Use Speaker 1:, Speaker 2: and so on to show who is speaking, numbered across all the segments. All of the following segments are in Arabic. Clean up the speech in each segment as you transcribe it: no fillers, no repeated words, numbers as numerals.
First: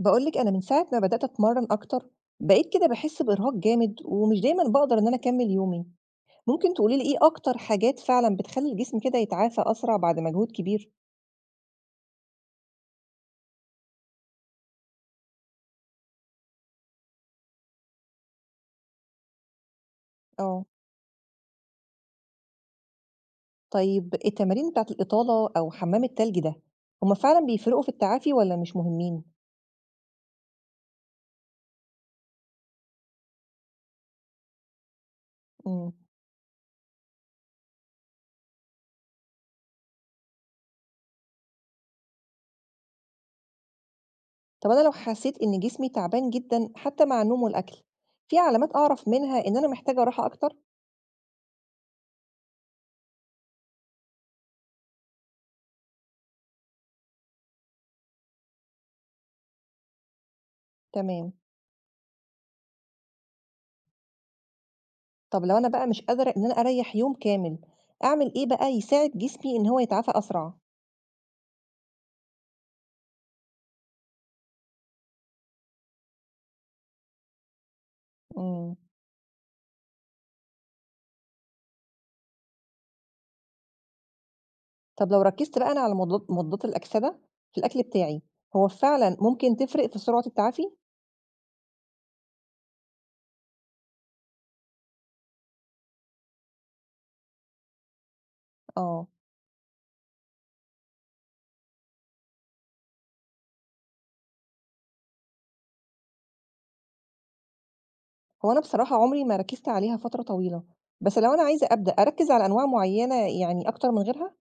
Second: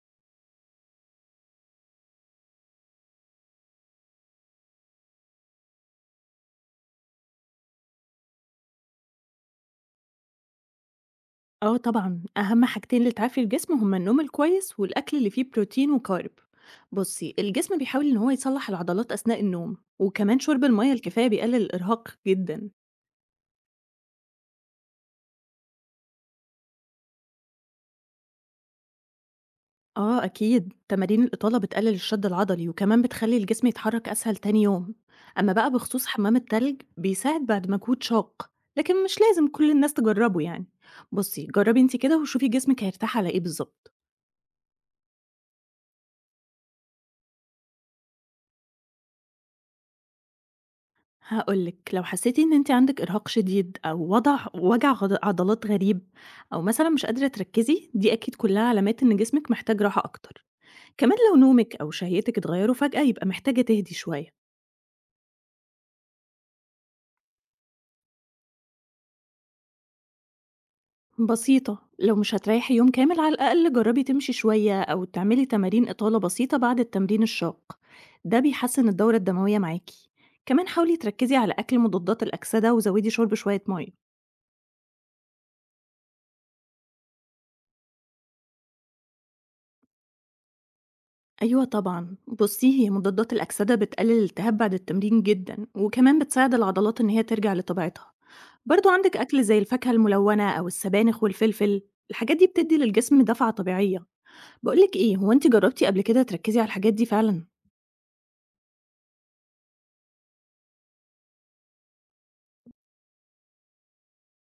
Speaker 1: باقول لِك أنا من ساعة ما بدأت أتمرّن أكتر، بقيت كده باحس بإرهاق جامد ومش دايمًا باقدر إن أنا أكمّل يومي. ممكن تقولي لي إيه أكتر حاجات فعلًا بتخلّي الجسم كده يتعافى أسرع بعد مجهود كبير؟
Speaker 2: آه طبعًا، أهم حاجتين لتعافي الجسم هما النوم الكويس والأكل اللي فيه بروتين وكارب. بُصّي، الجسم بيحاول إن هو يصلّح العضلات أثناء النوم، وكمان شرب
Speaker 1: آه.
Speaker 2: المَيَّة الكفاية بيقلل الإرهاق جدًا.
Speaker 1: طيب التمارين بتاعة الإطالة أو حمّام التلج ده، هم فعلًا بيفرقوا في التعافي والّا مش مهمين؟
Speaker 2: آه أكيد، تمارين الإطالة بتقلل الشد العضلي وكمان بتخلّي الجسم يتحرك أسهل تاني يوم. أما بقى
Speaker 1: إمم.
Speaker 2: بخصوص حمام التلج، بيساعد بعد مجهود شاق، لكن مش لازم كل الناس تجرّبه يعني. بُصّي، جرّبي أنتِ كده وشوفي جسمِك هيرتاح على إيه بالضبط.
Speaker 1: طب أنا لو حسيت إن جسمي تعبان جدًا حتى مع النوم والأكل، في علامات أعرف منها إن أنا محتاجة راحة أكتر؟
Speaker 2: هاقول لِك، لو حسيتِ إن أنتِ عندِك إرهاق شديد أو وضع وجع عضلات غريب أو مثلًا مش قادرة تركّزي، دي أكيد كلها علامات إن جسمِك محتاج راحة أكتر. كمان
Speaker 1: تمام.
Speaker 2: لو نومِك أو شهيتِك اتغيّروا فجأة، يبقى محتاجة تهدي شوية.
Speaker 1: طب لو أنا بقى مش قادرة إن أنا أريّح يوم كامل، أعمل إيه بقى يساعد جسمي إن هو يتعافى أسرع؟
Speaker 2: بسيطة، لو مش هتريّحي يوم كامل، على الأقل جرّبي تمشي شوية أو تعملي تمارين إطالة بسيطة بعد التمرين الشاق، ده
Speaker 1: إمم.
Speaker 2: بيحسّن الدورة الدموية معاكِ. كمان حاولي تركّزي على أكل مضادات الأكسدة وزوّدي شُرب شوية مَيّة.
Speaker 1: طب لو ركّزت بقى أنا على مضادات الأكسدة في الأكل بتاعي، هو فعلًا ممكن تفرق في سرعة التعافي؟
Speaker 2: أيوه طبعًا. بُصّي، هي مضادات الأكسدة بتقلل الالتهاب بعد التمرين جدًا، وكمان بتساعد العضلات إن هي ترجع لطبيعتها. برضه
Speaker 1: آه.
Speaker 2: عندِك أكل زي الفاكهة الملونة أو السبانخ والفلفل، الحاجات دي بتدّي للجسم دفعة طبيعية. باقول لِك إيه، هو أنتِ جرّبتِ قبل كده تركّزي على الحاجات دي فعلًا؟
Speaker 1: هو أنا بصراحة عمري ما ركّزت عليها فترة طويلة، بس لو أنا عايزة أبدأ أركّز على أنواع معيّنة يعني أكتر من غيرها؟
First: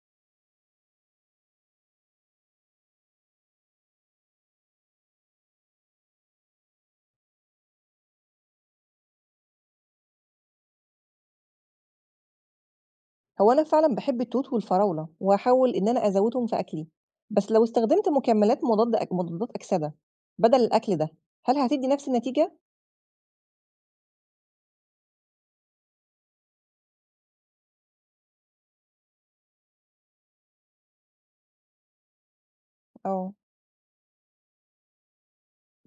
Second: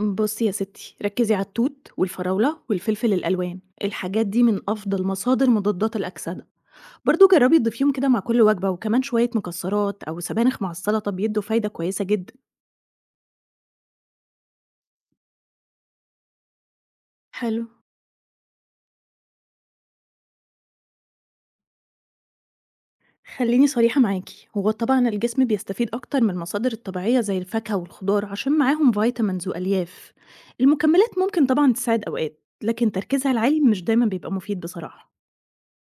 Speaker 2: بُصّي يا ستي، ركّزي على التوت والفراولة والفلفل الألوان، الحاجات دي من أفضل مصادر مضادات الأكسدة. برضه جرّبي تضيفيهم كده مع كل وجبة، وكمان شوية مكسّرات أو سبانخ مع السلطة بيدّوا فايدة كويسة جدًا.
Speaker 1: هو أنا فعلًا باحب التوت والفراولة، وهاحاول إن أنا أزوّدهم في أكلي، بس لو
Speaker 2: حلو.
Speaker 1: استخدمت مكملات مضادات أكسدة بدل الأكل ده، هل هتدّي نفس النتيجة؟
Speaker 2: خلّيني صريحة معاكِ، هو طبعًا الجسم بيستفيد أكتر من المصادر الطبيعية زي الفاكهة والخضار عشان معاهم vitamins وألياف. المكملات ممكن طبعًا تساعد أوقات، لكن تركيزها
Speaker 1: آه.
Speaker 2: العالي مش دايمًا بيبقى مفيد بصراحة.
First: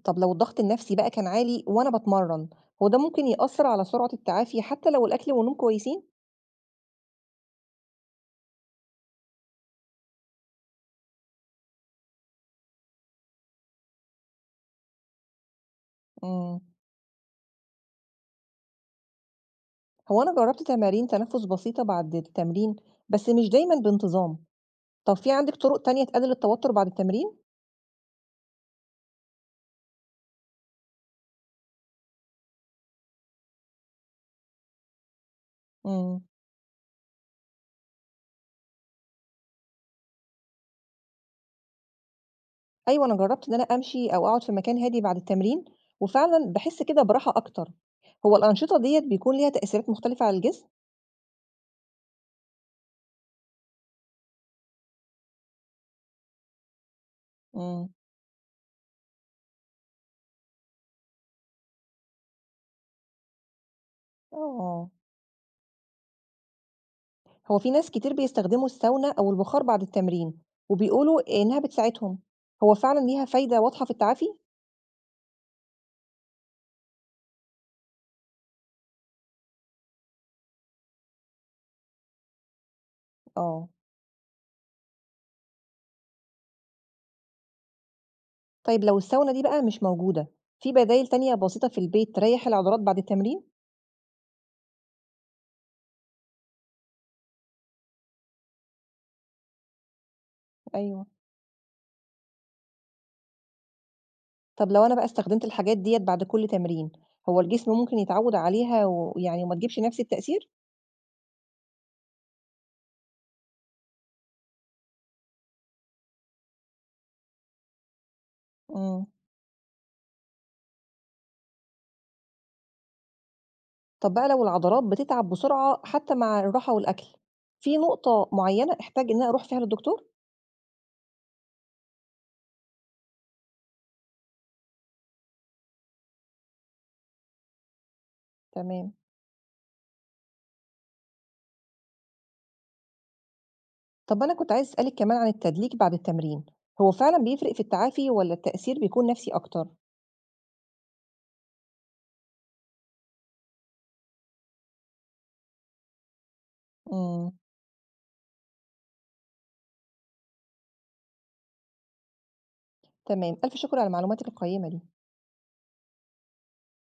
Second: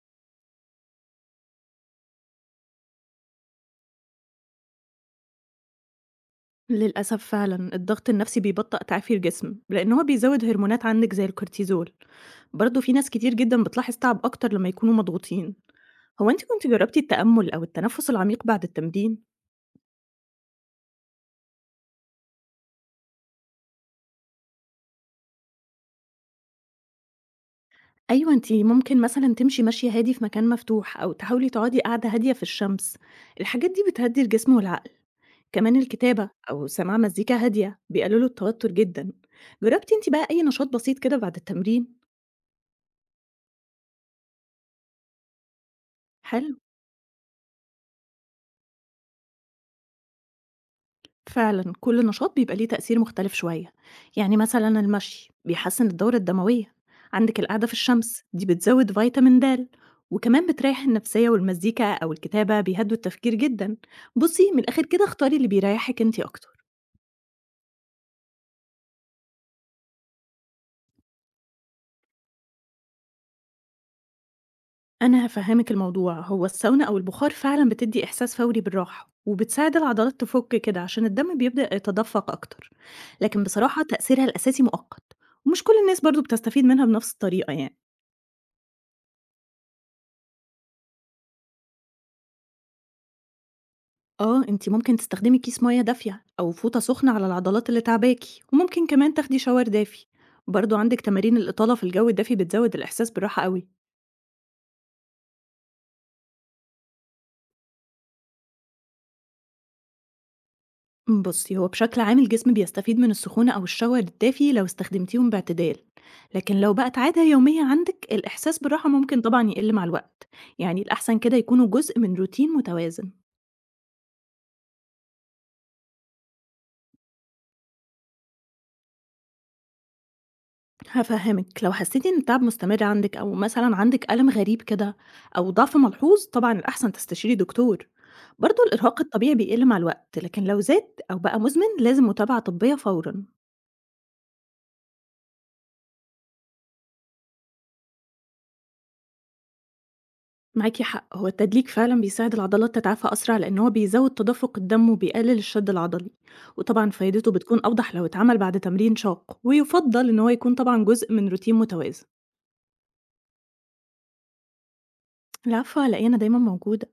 Speaker 1: طب لو الضغط النفسي بقى كان عالي وأنا باتمرّن، هو ده ممكن يأثّر على سرعة التعافي حتى لو الأكل والنوم كويسين؟
Speaker 2: للأسف فعلًا الضغط النفسي بيبطأ تعافي الجسم، لإن هو بيزوّد هرمونات عندِك زي الكورتيزول. برضه في ناس كتير جدًا بتلاحظ تعب أكتر لمّا يكونوا مضغوطين. هو أنتِ
Speaker 1: إمم.
Speaker 2: كنتِ جرّبتِ التأمل أو التنفس العميق بعد التمرين؟
Speaker 1: هو أنا جرّبت تمارين تنفُّس بسيطة بعد التمرين، بس مش دايمًا بانتظام. طب في عندِك طرق تانية تقلِّل التوتُّر بعد التمرين؟
Speaker 2: أيوه، أنتِ ممكن مثلًا تمشي مشي هادي في مكان مفتوح، أو تحاولي تقعدي قعدة هادية في الشمس، الحاجات دي بتهدّي الجسم والعقل، كمان
Speaker 1: إمم.
Speaker 2: الكتابة أو سماع مزيكا هادية بيقللوا التوتر جدًا. جربتِ أنتِ بقى أي نشاط بسيط كده بعد التمرين؟
Speaker 1: أيوه، أنا جرّبت إن أنا أمشي أو أقعد في مكان هادي بعد التمرين، وفعلًا
Speaker 2: حلو،
Speaker 1: باحس كده براحة أكتر. هو الأنشطة ديّة بيكون ليها تأثيرات مختلفة على الجسم؟
Speaker 2: فعلًا كل نشاط بيبقى ليه تأثير مختلف شوية، يعني مثلًا المشي بيحسّن الدورة الدموية، عندِك القعدة في
Speaker 1: إمم.
Speaker 2: الشمس دي بتزوّد فيتامين د، وكمان بتريّح النفسية والمزيكا أو الكتابة بيهدّوا التفكير جدًا. بُصّي، من الآخر
Speaker 1: آه.
Speaker 2: كده اختاري اللي بيريّحِك أنتِ أكتر.
Speaker 1: هو في ناس كتير بيستخدموا الساونا أو البخار بعد التمرين وبيقولوا إنها بتساعدهم، هو فعلا ليها فايدة واضحة في التعافي؟
Speaker 2: أنا هافهّمِك الموضوع، هو الساونا أو البُخار فعلًا بتدّي إحساس فوري بالراحة، وبتساعد العضلات تفُك كده عشان الدم بيبدأ يتدفّق أكتر، لكن
Speaker 1: آه.
Speaker 2: بصراحة تأثيرها الأساسي مؤقت، ومش كل الناس برضه بتستفيد منها بنفس الطريقة يعني.
Speaker 1: طيب لو الساونا دي بقى مش موجودة، في بدائل تانية بسيطة في البيت تريح العضلات بعد التمرين؟
Speaker 2: آه، أنتِ ممكن تستخدمي كيس مَيّة دافية أو فوطة سخنة على العضلات اللي تاعباكِ، وممكن كمان تاخدي shower دافي. برضه عندِك
Speaker 1: أيوه.
Speaker 2: تمارين الإطالة في الجو الدافي بتزوّد الإحساس بالراحة أوي.
Speaker 1: طب لو أنا بقى استخدمت الحاجات ديت بعد كل تمرين، هو الجسم ممكن يتعود عليها ويعني وما تجيبش نفس التأثير؟
Speaker 2: بصي هو بشكل عام الجسم بيستفيد من السخونة أو الشاور الدافي لو استخدمتيهم باعتدال، لكن لو بقت عادة يومية عندك الإحساس بالراحة
Speaker 1: مم.
Speaker 2: ممكن طبعا يقل مع الوقت، يعني الأحسن كده يكونوا جزء من روتين متوازن.
Speaker 1: طب بقى لو العضلات بتتعب بسرعة حتى مع الراحة والأكل، في نقطة معينة أحتاج إن أنا أروح فيها للدكتور؟
Speaker 2: هفهمك، لو حسيتي إن التعب مستمر عندك أو مثلا عندك ألم غريب كده أو ضعف ملحوظ طبعا الأحسن تستشيري دكتور. برضه
Speaker 1: تمام.
Speaker 2: الإرهاق الطبيعي بيقل مع الوقت، لكن لو زاد أو بقى مزمن لازم متابعة طبية فورا.
Speaker 1: طب أنا كنت عايز أسألِك كمان عن التدليك بعد التمرين، هو فعلًا بيفرق في التعافي والّا التأثير بيكون نفسي أكتر؟
Speaker 2: معاكِ حق، هو التدليك فعلًا بيساعد العضلات تتعافى أسرع، لإن هو بيزود تدفق الدم وبيقلل الشد العضلي، وطبعًا
Speaker 1: إمم،
Speaker 2: فايدته بتكون أوضح لو اتعمل بعد تمرين شاق، ويُفضّل إن هو يكون طبعًا جزء من روتين متوازن.
Speaker 1: تمام، ألف شكر على معلوماتِك القيّمة دي.
Speaker 2: العفو، على إيه، أنا دايمًا موجودة.